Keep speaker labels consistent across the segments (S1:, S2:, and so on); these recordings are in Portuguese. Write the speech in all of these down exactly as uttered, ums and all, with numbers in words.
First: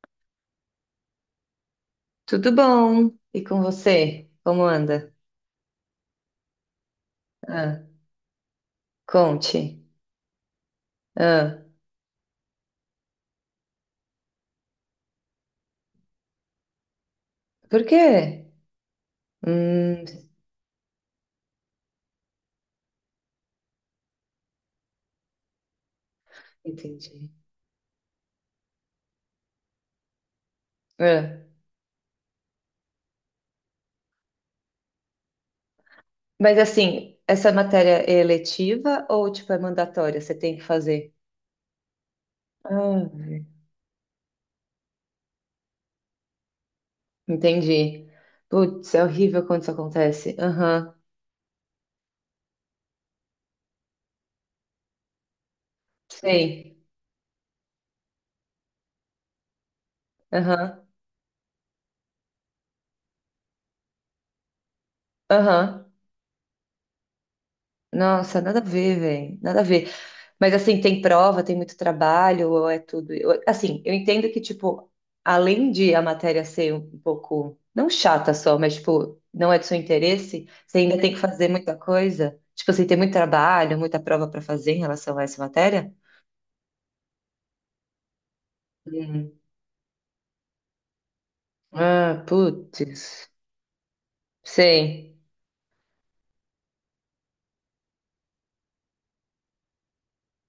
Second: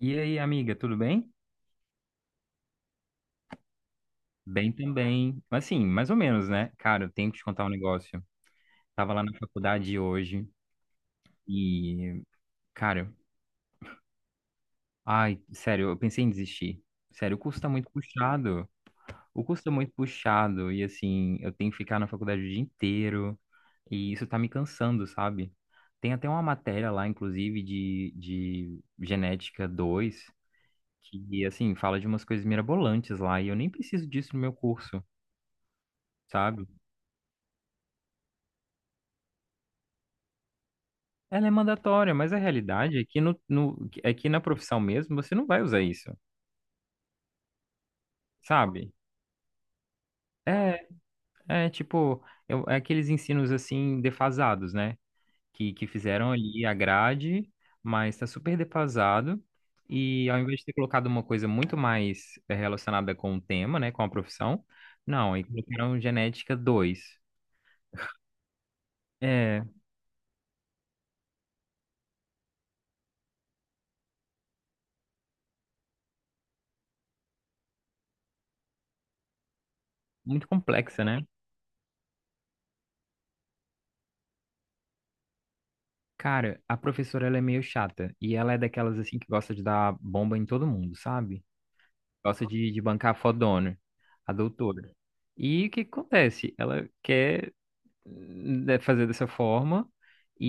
S1: E aí, amiga, tudo bem?
S2: Tudo bom? E com você? Como
S1: Bem
S2: anda?
S1: também. Assim, mais ou menos, né? Cara, eu tenho que te contar um
S2: Ah,
S1: negócio. Tava lá na
S2: conte.
S1: faculdade hoje
S2: Ah,
S1: e, cara, ai, sério, eu pensei em desistir. Sério, o curso tá
S2: por
S1: muito
S2: quê?
S1: puxado. O curso tá muito
S2: Hum,
S1: puxado e, assim, eu tenho que ficar na faculdade o dia inteiro e isso tá me cansando, sabe? Tem até uma matéria lá,
S2: Entendi.
S1: inclusive, de, de genética dois
S2: Ah,
S1: que, assim, fala de umas coisas mirabolantes lá e eu nem preciso disso no meu curso.
S2: mas
S1: Sabe?
S2: assim, essa matéria é eletiva ou tipo é mandatória? Você tem que fazer?
S1: Ela é mandatória, mas a realidade é
S2: Ah,
S1: que, no, no, é que na profissão mesmo você não vai usar isso,
S2: entendi.
S1: sabe?
S2: Putz, é horrível quando isso acontece.
S1: É,
S2: Aham,
S1: é tipo, eu- é aqueles ensinos assim defasados, né? Que, que fizeram ali a
S2: sei.
S1: grade, mas está super defasado. E ao invés de ter
S2: Aham,
S1: colocado uma coisa muito mais eh, relacionada com o tema, né? Com a profissão, não, e
S2: aham.
S1: colocaram genética dois.
S2: Nossa, nada a ver, velho. Nada a
S1: É
S2: ver. Mas assim, tem prova, tem muito trabalho, ou é tudo. eu- assim, eu entendo que, tipo, além de a matéria ser um pouco, não chata só, mas, tipo, não é do seu
S1: muito
S2: interesse, você ainda
S1: complexa,
S2: tem que
S1: né?
S2: fazer muita coisa. Tipo assim, tem muito trabalho, muita prova para fazer em relação a essa matéria?
S1: Cara, a professora ela é meio chata e ela é daquelas assim que
S2: Hum.
S1: gosta de dar bomba em todo mundo, sabe?
S2: Ah,
S1: Gosta de, de bancar a
S2: putz.
S1: fodona, a doutora.
S2: Sei.
S1: E o que que acontece? Ela quer, né, fazer dessa forma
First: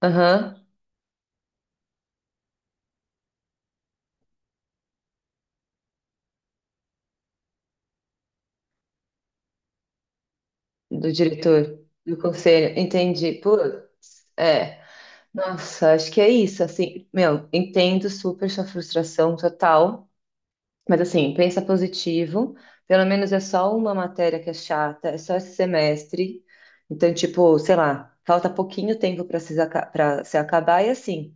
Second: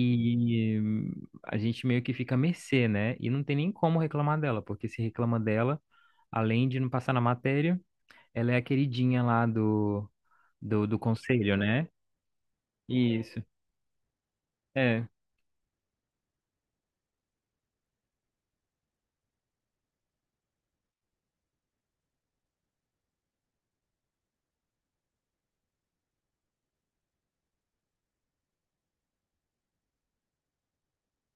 S2: Aham.
S1: hum, a gente meio que fica à mercê, né? E não tem nem como reclamar dela, porque se reclama dela, além de não passar na matéria, ela é a queridinha lá do, do, do
S2: Do
S1: conselho,
S2: diretor,
S1: né?
S2: do conselho. Entendi.
S1: Isso.
S2: Putz. É.
S1: É.
S2: Nossa, acho que é isso. Assim, meu, entendo super sua frustração total. Mas assim, pensa positivo. Pelo menos é só uma matéria que é chata, é só esse semestre. Então, tipo, sei lá, falta pouquinho tempo para se, aca- pra se acabar e assim,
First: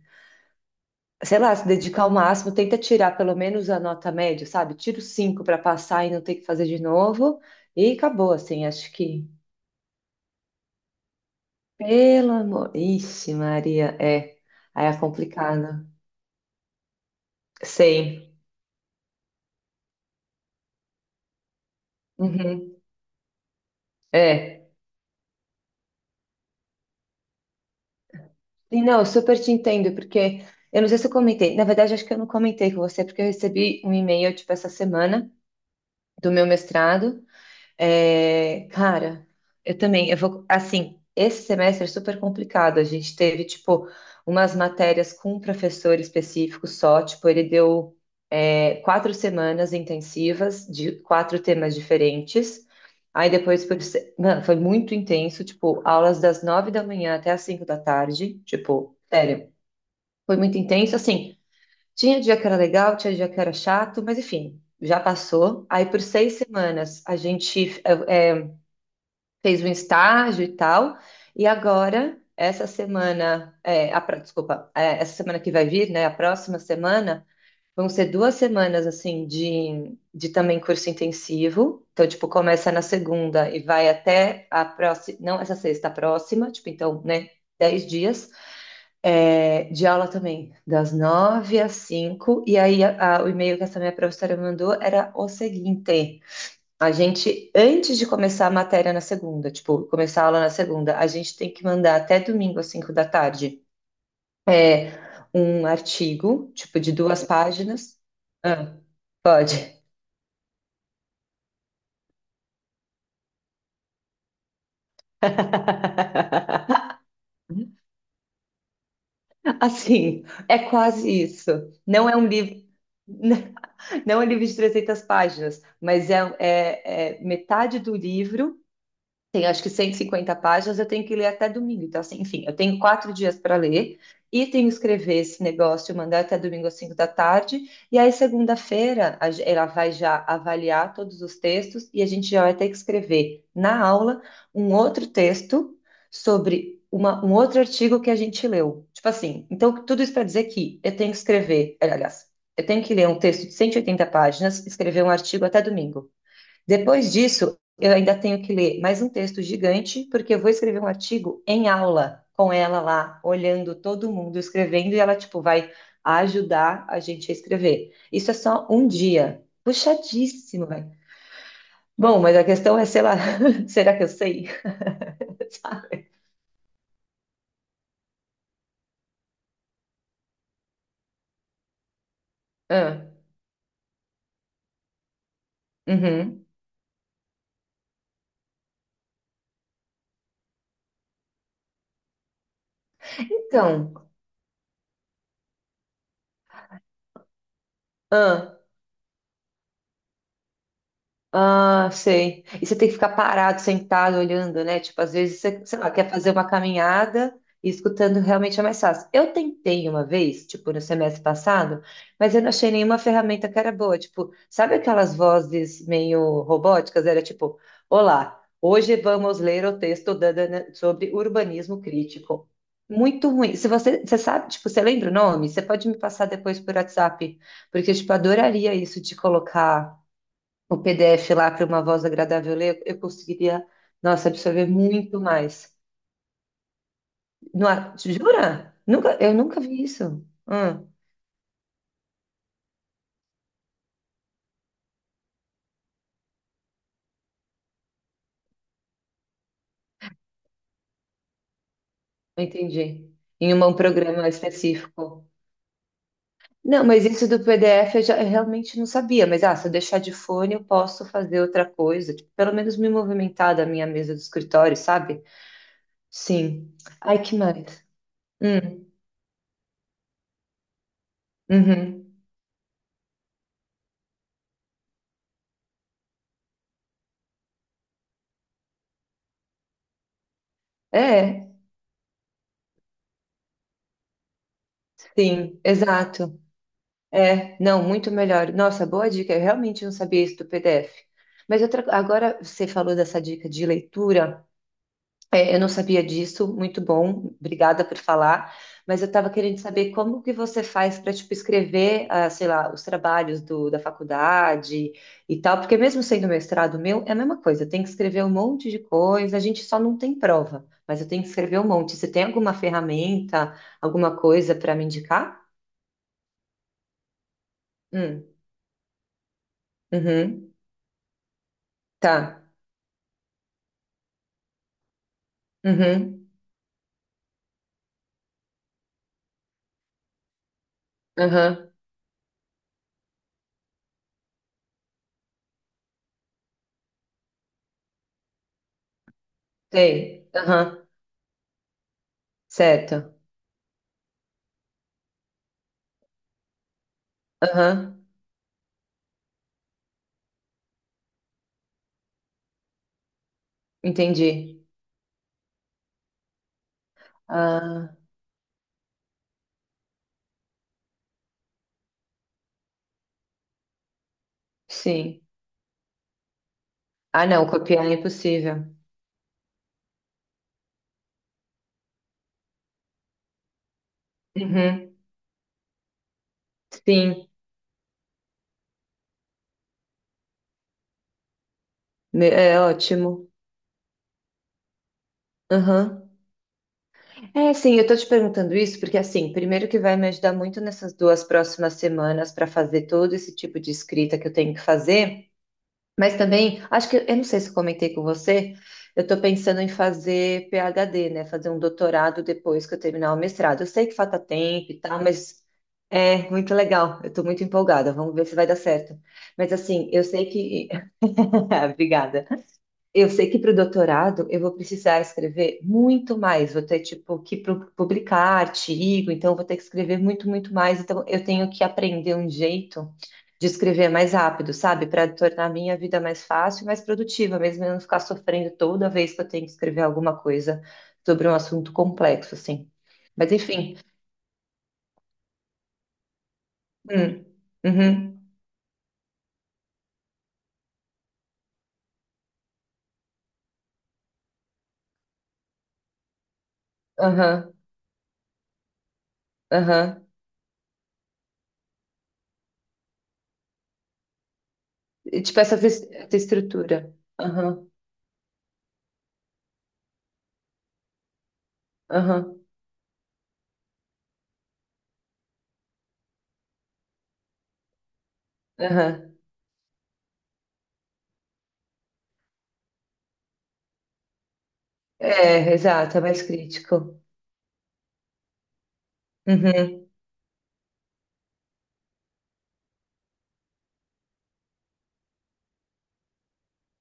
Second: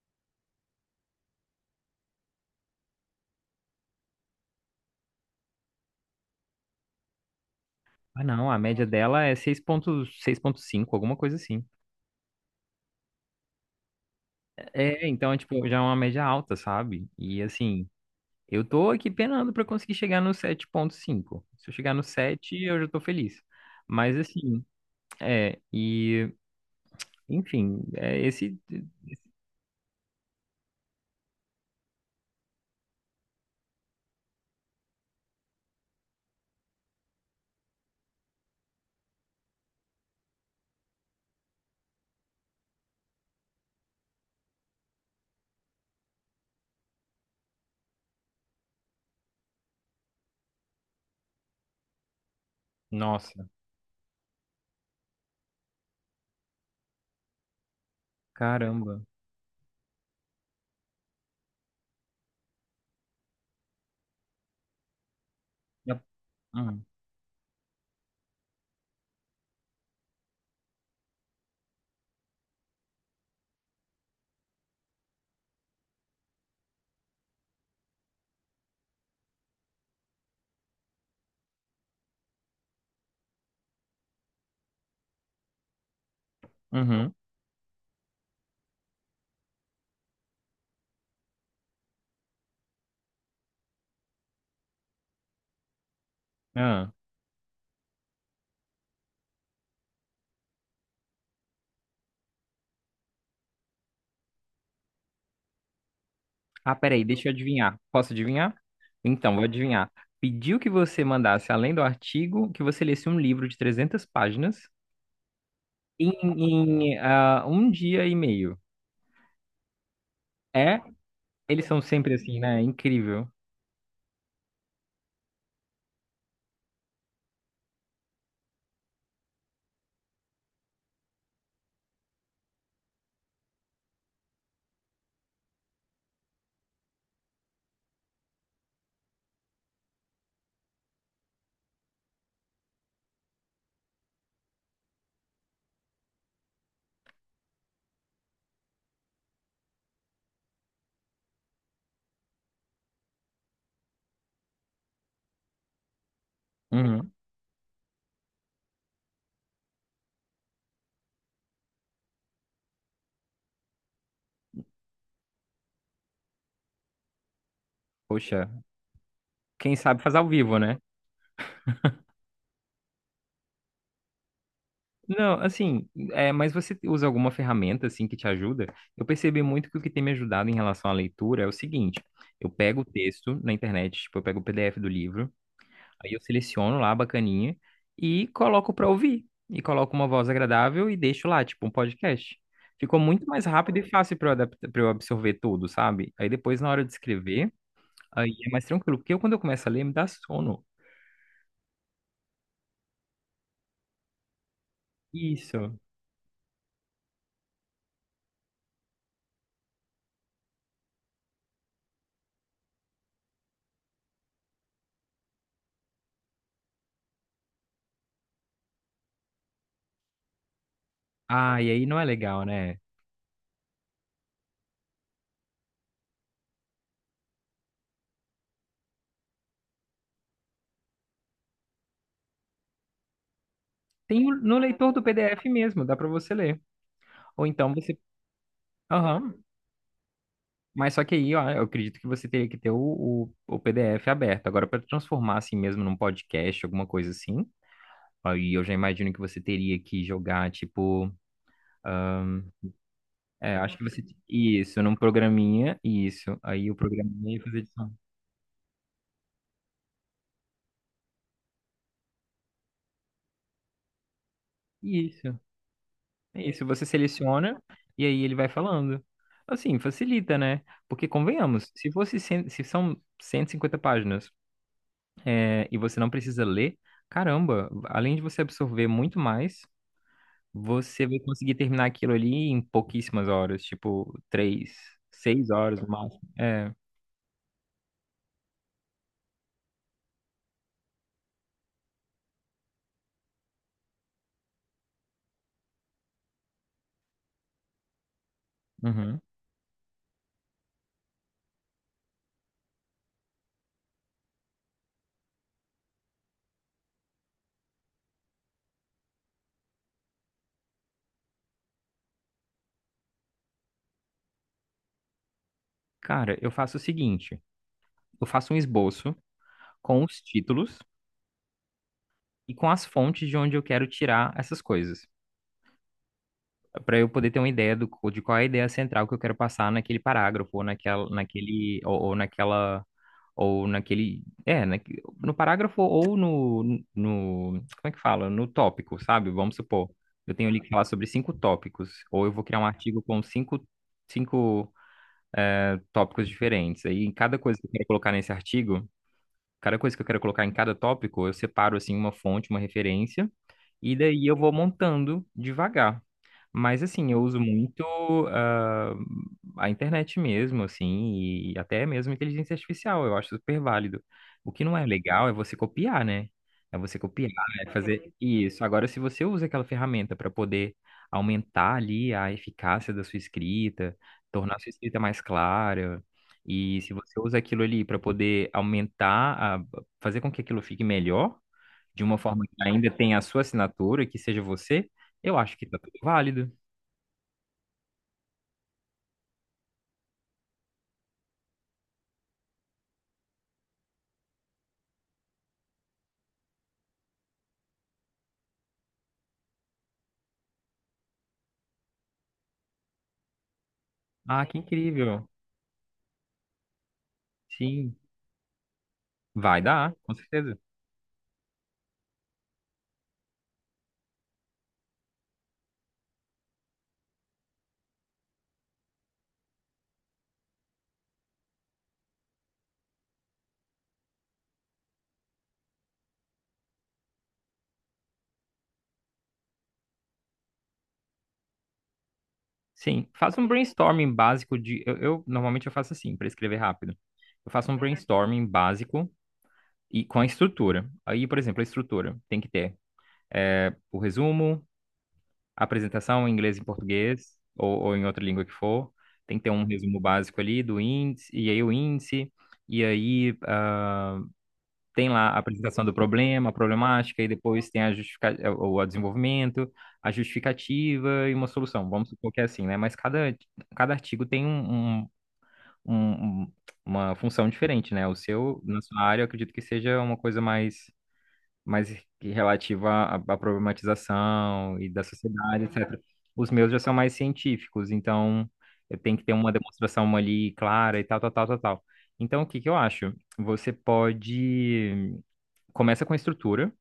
S2: sei lá, se dedicar ao máximo, tenta tirar pelo menos a nota média, sabe? Tira os cinco para passar e não ter que fazer de novo. E
S1: Ah,
S2: acabou,
S1: não, a
S2: assim,
S1: média
S2: acho
S1: dela
S2: que.
S1: é seis ponto seis, seis ponto cinco, alguma coisa assim.
S2: Pelo amor. Ixi, Maria, é. Aí é
S1: É, então, é, tipo, já é
S2: complicado.
S1: uma média alta, sabe? E assim,
S2: Sei.
S1: eu tô aqui penando para conseguir chegar no sete ponto cinco. Se eu chegar no sete,
S2: Uhum.
S1: eu já tô feliz. Mas assim,
S2: É.
S1: é, e enfim, é esse.
S2: Sim, Não, eu super te entendo, porque eu não sei se eu comentei, na verdade acho que eu não comentei com você, porque eu recebi um e-mail, tipo, essa semana, do meu mestrado. É, cara, eu também, eu vou, assim, esse semestre é super complicado, a gente teve, tipo, umas matérias com um professor específico só, tipo, ele deu, é, quatro semanas intensivas de quatro temas diferentes, aí
S1: Nossa,
S2: depois, foi, mano, foi muito intenso, tipo, aulas das nove da manhã até as cinco da tarde, tipo,
S1: caramba.
S2: sério. Foi muito intenso. Assim, tinha dia que era legal, tinha dia que era chato, mas enfim, já passou. Aí
S1: Já-
S2: por seis
S1: Hum.
S2: semanas a gente eh, eh, fez um estágio e tal. E agora, essa semana, eh, a, pró- desculpa, eh, essa semana que vai vir, né? A próxima semana, vão ser duas semanas assim de, de também curso intensivo. Então, tipo, começa na segunda e vai até a próxima, não essa sexta, a próxima, tipo, então,
S1: Uhum.
S2: né? Dez dias. É, de aula também, das nove às cinco. E aí, a- a- o e-mail que essa minha professora mandou era o seguinte:
S1: Ah.
S2: a gente, antes de começar a matéria na segunda, tipo, começar a aula na segunda, a gente tem que mandar até domingo às cinco da tarde é um artigo,
S1: Ah,
S2: tipo, de
S1: peraí,
S2: duas
S1: deixa eu adivinhar.
S2: páginas.
S1: Posso adivinhar?
S2: Ah,
S1: Então, vou
S2: pode.
S1: adivinhar. Pediu que você mandasse, além do artigo, que você lesse um livro de trezentas páginas em, em, ah, um dia e meio.
S2: Assim, é
S1: É?
S2: quase isso.
S1: Eles são
S2: Não
S1: sempre
S2: é um
S1: assim, né?
S2: livro.
S1: Incrível.
S2: Não é um livro de trezentas páginas, mas é, é, é metade do livro tem acho que cento e cinquenta páginas, eu tenho que ler até domingo. Então, assim, enfim, eu tenho quatro dias para ler e tenho que escrever esse negócio, mandar até domingo às cinco da tarde. E aí, segunda-feira, a ge- ela vai já avaliar todos os textos e a gente já vai ter que escrever na aula um outro texto sobre uma, um outro artigo que a gente leu. Tipo assim, então, tudo isso para dizer que eu tenho que escrever, aliás, eu tenho que ler um texto de cento e oitenta páginas, escrever um artigo até domingo.
S1: Uhum.
S2: Depois disso, eu ainda tenho que ler mais um texto gigante, porque eu vou escrever um artigo em aula com ela lá, olhando todo mundo escrevendo, e ela, tipo, vai ajudar a gente a escrever. Isso é
S1: Poxa,
S2: só um dia.
S1: quem sabe faz ao vivo,
S2: Puxadíssimo,
S1: né?
S2: velho. Bom, mas a questão é, sei lá, será que eu sei?
S1: Não, assim,
S2: Sabe?
S1: é, mas você usa alguma ferramenta assim que te ajuda? Eu percebi muito que o que tem me ajudado em relação à leitura é o seguinte: eu pego o
S2: Ah,
S1: texto na internet, tipo, eu pego o P D F do livro, aí eu
S2: uhum.
S1: seleciono lá a bacaninha e coloco pra ouvir. E coloco uma voz agradável e deixo lá, tipo, um podcast. Ficou muito mais rápido e
S2: Então,
S1: fácil para eu adaptar, para eu absorver tudo, sabe? Aí depois, na hora de escrever, aí é
S2: ah,
S1: mais tranquilo, porque eu, quando eu começo a ler, me dá sono.
S2: Ah, sei. E você tem que ficar parado, sentado, olhando, né? Tipo, às vezes você,
S1: Isso.
S2: sei lá, quer fazer uma caminhada e escutando realmente é mais fácil. Eu tentei uma vez, tipo, no semestre passado, mas eu não achei nenhuma ferramenta que era boa. Tipo, sabe aquelas vozes meio robóticas? Era tipo, olá, hoje vamos ler o texto da Dana sobre
S1: Ah, e
S2: urbanismo
S1: aí não é legal,
S2: crítico.
S1: né?
S2: Muito ruim. Se você, você sabe, tipo, você lembra o nome? Você pode me passar depois por WhatsApp, porque, tipo, adoraria isso de colocar o P D F lá para uma voz agradável ler, eu conseguiria,
S1: Tem
S2: nossa,
S1: o- no
S2: absorver
S1: leitor do
S2: muito
S1: P D F
S2: mais.
S1: mesmo, dá para você ler. Ou
S2: Não,
S1: então
S2: há-
S1: você.
S2: jura? Nunca, eu
S1: Aham.
S2: nunca vi isso. Ah,
S1: Mas só que aí, ó, eu acredito que você teria que ter o, o, o P D F aberto. Agora, para transformar assim mesmo num podcast, alguma coisa assim, aí eu já imagino que você teria que jogar, tipo. ah,
S2: entendi. Em
S1: É,
S2: uma- um
S1: acho que você.
S2: programa
S1: Isso, num
S2: específico.
S1: programinha, isso. Aí o
S2: Não, mas isso
S1: programinha ia
S2: do
S1: fazer edição.
S2: P D F eu, já, eu realmente não sabia. Mas ah, se eu deixar de fone, eu posso fazer outra coisa. Tipo, pelo menos me movimentar da minha mesa do escritório, sabe?
S1: Isso, isso.
S2: Sim.
S1: Você
S2: Ai, que
S1: seleciona
S2: mais?
S1: e aí ele vai
S2: Hum,
S1: falando. Assim, facilita, né? Porque, convenhamos, se
S2: uhum.
S1: fosse, cem- se são cento e cinquenta páginas, é, e você não precisa ler, caramba, além de você absorver muito mais, você vai
S2: É,
S1: conseguir terminar aquilo ali em pouquíssimas horas, tipo, três, seis
S2: sim,
S1: horas no máximo.
S2: exato.
S1: É,
S2: É, não, muito melhor. Nossa, boa dica. Eu realmente não sabia isso do P D F. Mas outra, agora você falou dessa dica de leitura. É, eu não sabia disso. Muito bom. Obrigada por falar. Mas eu
S1: uhum.
S2: estava querendo saber como que você faz para, tipo, escrever, ah, sei lá, os trabalhos do, da faculdade e tal. Porque mesmo sendo mestrado meu, é a mesma coisa. Eu tenho que escrever um monte de coisa. A gente só não tem prova. Mas eu tenho que escrever um monte. Você tem alguma ferramenta, alguma coisa para me indicar?
S1: Cara, eu faço o seguinte,
S2: Hum,
S1: eu faço um esboço com os
S2: uhum,
S1: títulos
S2: tá.
S1: e com as fontes de onde eu quero tirar essas coisas,
S2: Uhum.
S1: para eu poder ter uma ideia do, co- de qual é a ideia central que eu quero passar naquele parágrafo, ou naquela,
S2: Aham.
S1: naquele, ou, ou naquela, ou naquele, é, naque- no parágrafo ou no, no, como é que fala? No tópico, sabe? Vamos supor,
S2: Sei.
S1: eu tenho ali que falar
S2: Aham.
S1: sobre cinco tópicos, ou eu vou criar um artigo
S2: Certo.
S1: com cinco, cinco eh, tópicos diferentes. Aí, em cada coisa que eu quero
S2: Aham.
S1: colocar nesse artigo, cada coisa que eu quero colocar em cada tópico, eu separo, assim, uma fonte, uma referência, e daí eu vou
S2: Entendi.
S1: montando devagar. Mas assim, eu uso muito
S2: Ah,
S1: ah, a internet mesmo, assim, e até mesmo inteligência artificial, eu acho super válido. O que não é
S2: sim.
S1: legal é você copiar, né? É você
S2: Ah,
S1: copiar,
S2: não,
S1: é
S2: copiar é
S1: fazer isso.
S2: impossível.
S1: Agora, se você usa aquela ferramenta para poder aumentar ali a eficácia da sua escrita, tornar a sua
S2: Uhum.
S1: escrita mais clara, e se você
S2: Sim.
S1: usa aquilo ali para poder aumentar, a, fazer com que aquilo fique melhor, de uma
S2: Me-
S1: forma
S2: É
S1: que ainda tenha a
S2: ótimo.
S1: sua assinatura, que seja você, eu acho que tá tudo
S2: Aham.
S1: válido.
S2: É, sim, eu tô te perguntando isso porque, assim, primeiro que vai me ajudar muito nessas duas próximas semanas para fazer todo esse tipo de escrita que eu tenho que fazer. Mas também, acho que, eu não sei se eu comentei com você, eu estou pensando em fazer PhD, né? Fazer um doutorado depois que eu terminar o mestrado. Eu sei que falta
S1: Ah, que
S2: tempo e tal,
S1: incrível.
S2: mas é muito legal. Eu estou muito empolgada.
S1: Sim,
S2: Vamos ver se vai dar certo. Mas
S1: vai
S2: assim,
S1: dar,
S2: eu
S1: com
S2: sei
S1: certeza.
S2: que. Obrigada. Eu sei que para o doutorado eu vou precisar escrever muito mais, vou ter tipo que pu- publicar artigo, então eu vou ter que escrever muito, muito mais. Então eu tenho que aprender um jeito de escrever mais rápido, sabe? Para tornar a minha vida mais fácil e mais produtiva, mesmo eu não ficar sofrendo toda vez que eu tenho que escrever alguma coisa sobre um assunto complexo, assim.
S1: Sim,
S2: Mas
S1: faça um
S2: enfim.
S1: brainstorming básico de. Eu, eu- normalmente eu faço assim, para escrever rápido.
S2: Hum,
S1: Eu faço um
S2: uhum,
S1: brainstorming básico e com a estrutura. Aí, por exemplo, a estrutura tem que ter é, o resumo, a apresentação em inglês e em português,
S2: aham,
S1: ou, ou em outra língua que for. Tem que ter um resumo
S2: aham.
S1: básico ali do índice, e aí o índice, e aí, ah, tem
S2: E,
S1: lá a
S2: Tipo essa,
S1: apresentação
S2: vis-
S1: do
S2: essa
S1: problema, a
S2: estrutura.
S1: problemática, e
S2: Aham,
S1: depois tem a justifica... é, o o desenvolvimento, a justificativa e uma solução. Vamos supor
S2: aham,
S1: que é assim, né? Mas cada, cada artigo tem um, um- um- um- uma função diferente, né? O seu, na sua
S2: aham.
S1: área, eu acredito que seja uma coisa mais, mais que relativa à, à problematização e da
S2: É,
S1: sociedade,
S2: exato,
S1: et cetera.
S2: é mais
S1: Os meus já são
S2: crítico.
S1: mais científicos, então eu tenho que ter uma
S2: Uhum,
S1: demonstração ali clara e tal, tal, tal, tal, tal. Então, o que que eu acho? Você pode. Começa com a estrutura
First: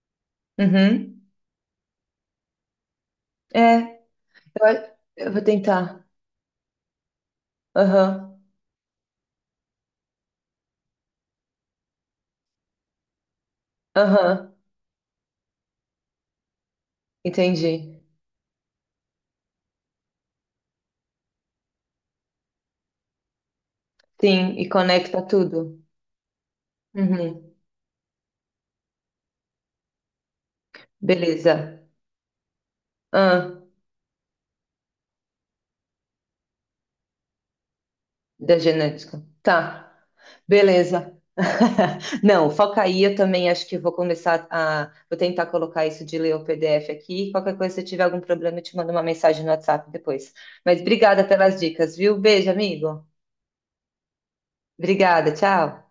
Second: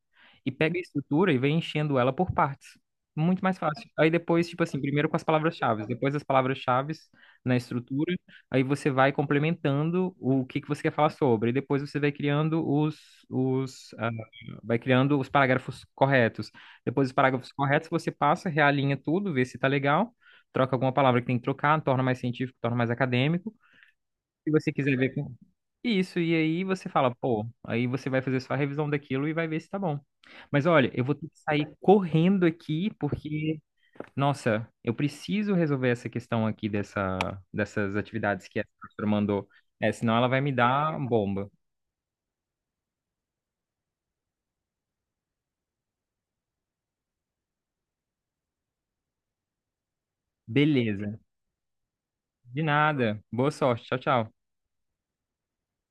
S1: e pega a
S2: uhum.
S1: estrutura e vem enchendo ela por partes. Muito mais fácil.
S2: É,
S1: Aí depois, tipo
S2: eu,
S1: assim,
S2: a-
S1: primeiro com as
S2: eu vou
S1: palavras-chave,
S2: tentar.
S1: depois as palavras-chave na estrutura,
S2: Aham,
S1: aí você vai complementando o que que você quer falar sobre, e depois você vai criando os, os, ah,
S2: aham,
S1: vai criando os parágrafos corretos. Depois dos parágrafos corretos,
S2: entendi.
S1: você passa, realinha tudo, vê se tá legal, troca alguma palavra que tem que trocar, torna mais científico, torna mais acadêmico. Se
S2: Sim, e
S1: você quiser ver
S2: conecta tudo.
S1: isso, e aí você fala, pô,
S2: Uhum,
S1: aí você vai fazer só a revisão daquilo e vai ver se tá bom. Mas olha, eu vou ter que sair
S2: beleza.
S1: correndo aqui
S2: Ah,
S1: porque, nossa, eu preciso resolver essa questão aqui dessa, dessas atividades
S2: da
S1: que a professora
S2: genética.
S1: mandou. É,
S2: Tá,
S1: senão ela vai me dar
S2: beleza.
S1: bomba.
S2: Não, foca aí, eu também acho que vou começar a... Vou tentar colocar isso de ler o P D F aqui. Qualquer coisa, se eu tiver algum problema, eu te mando uma mensagem no WhatsApp depois. Mas
S1: Beleza.
S2: obrigada pelas dicas, viu? Beijo,
S1: De
S2: amigo.
S1: nada. Boa sorte. Tchau, tchau.
S2: Obrigada, tchau.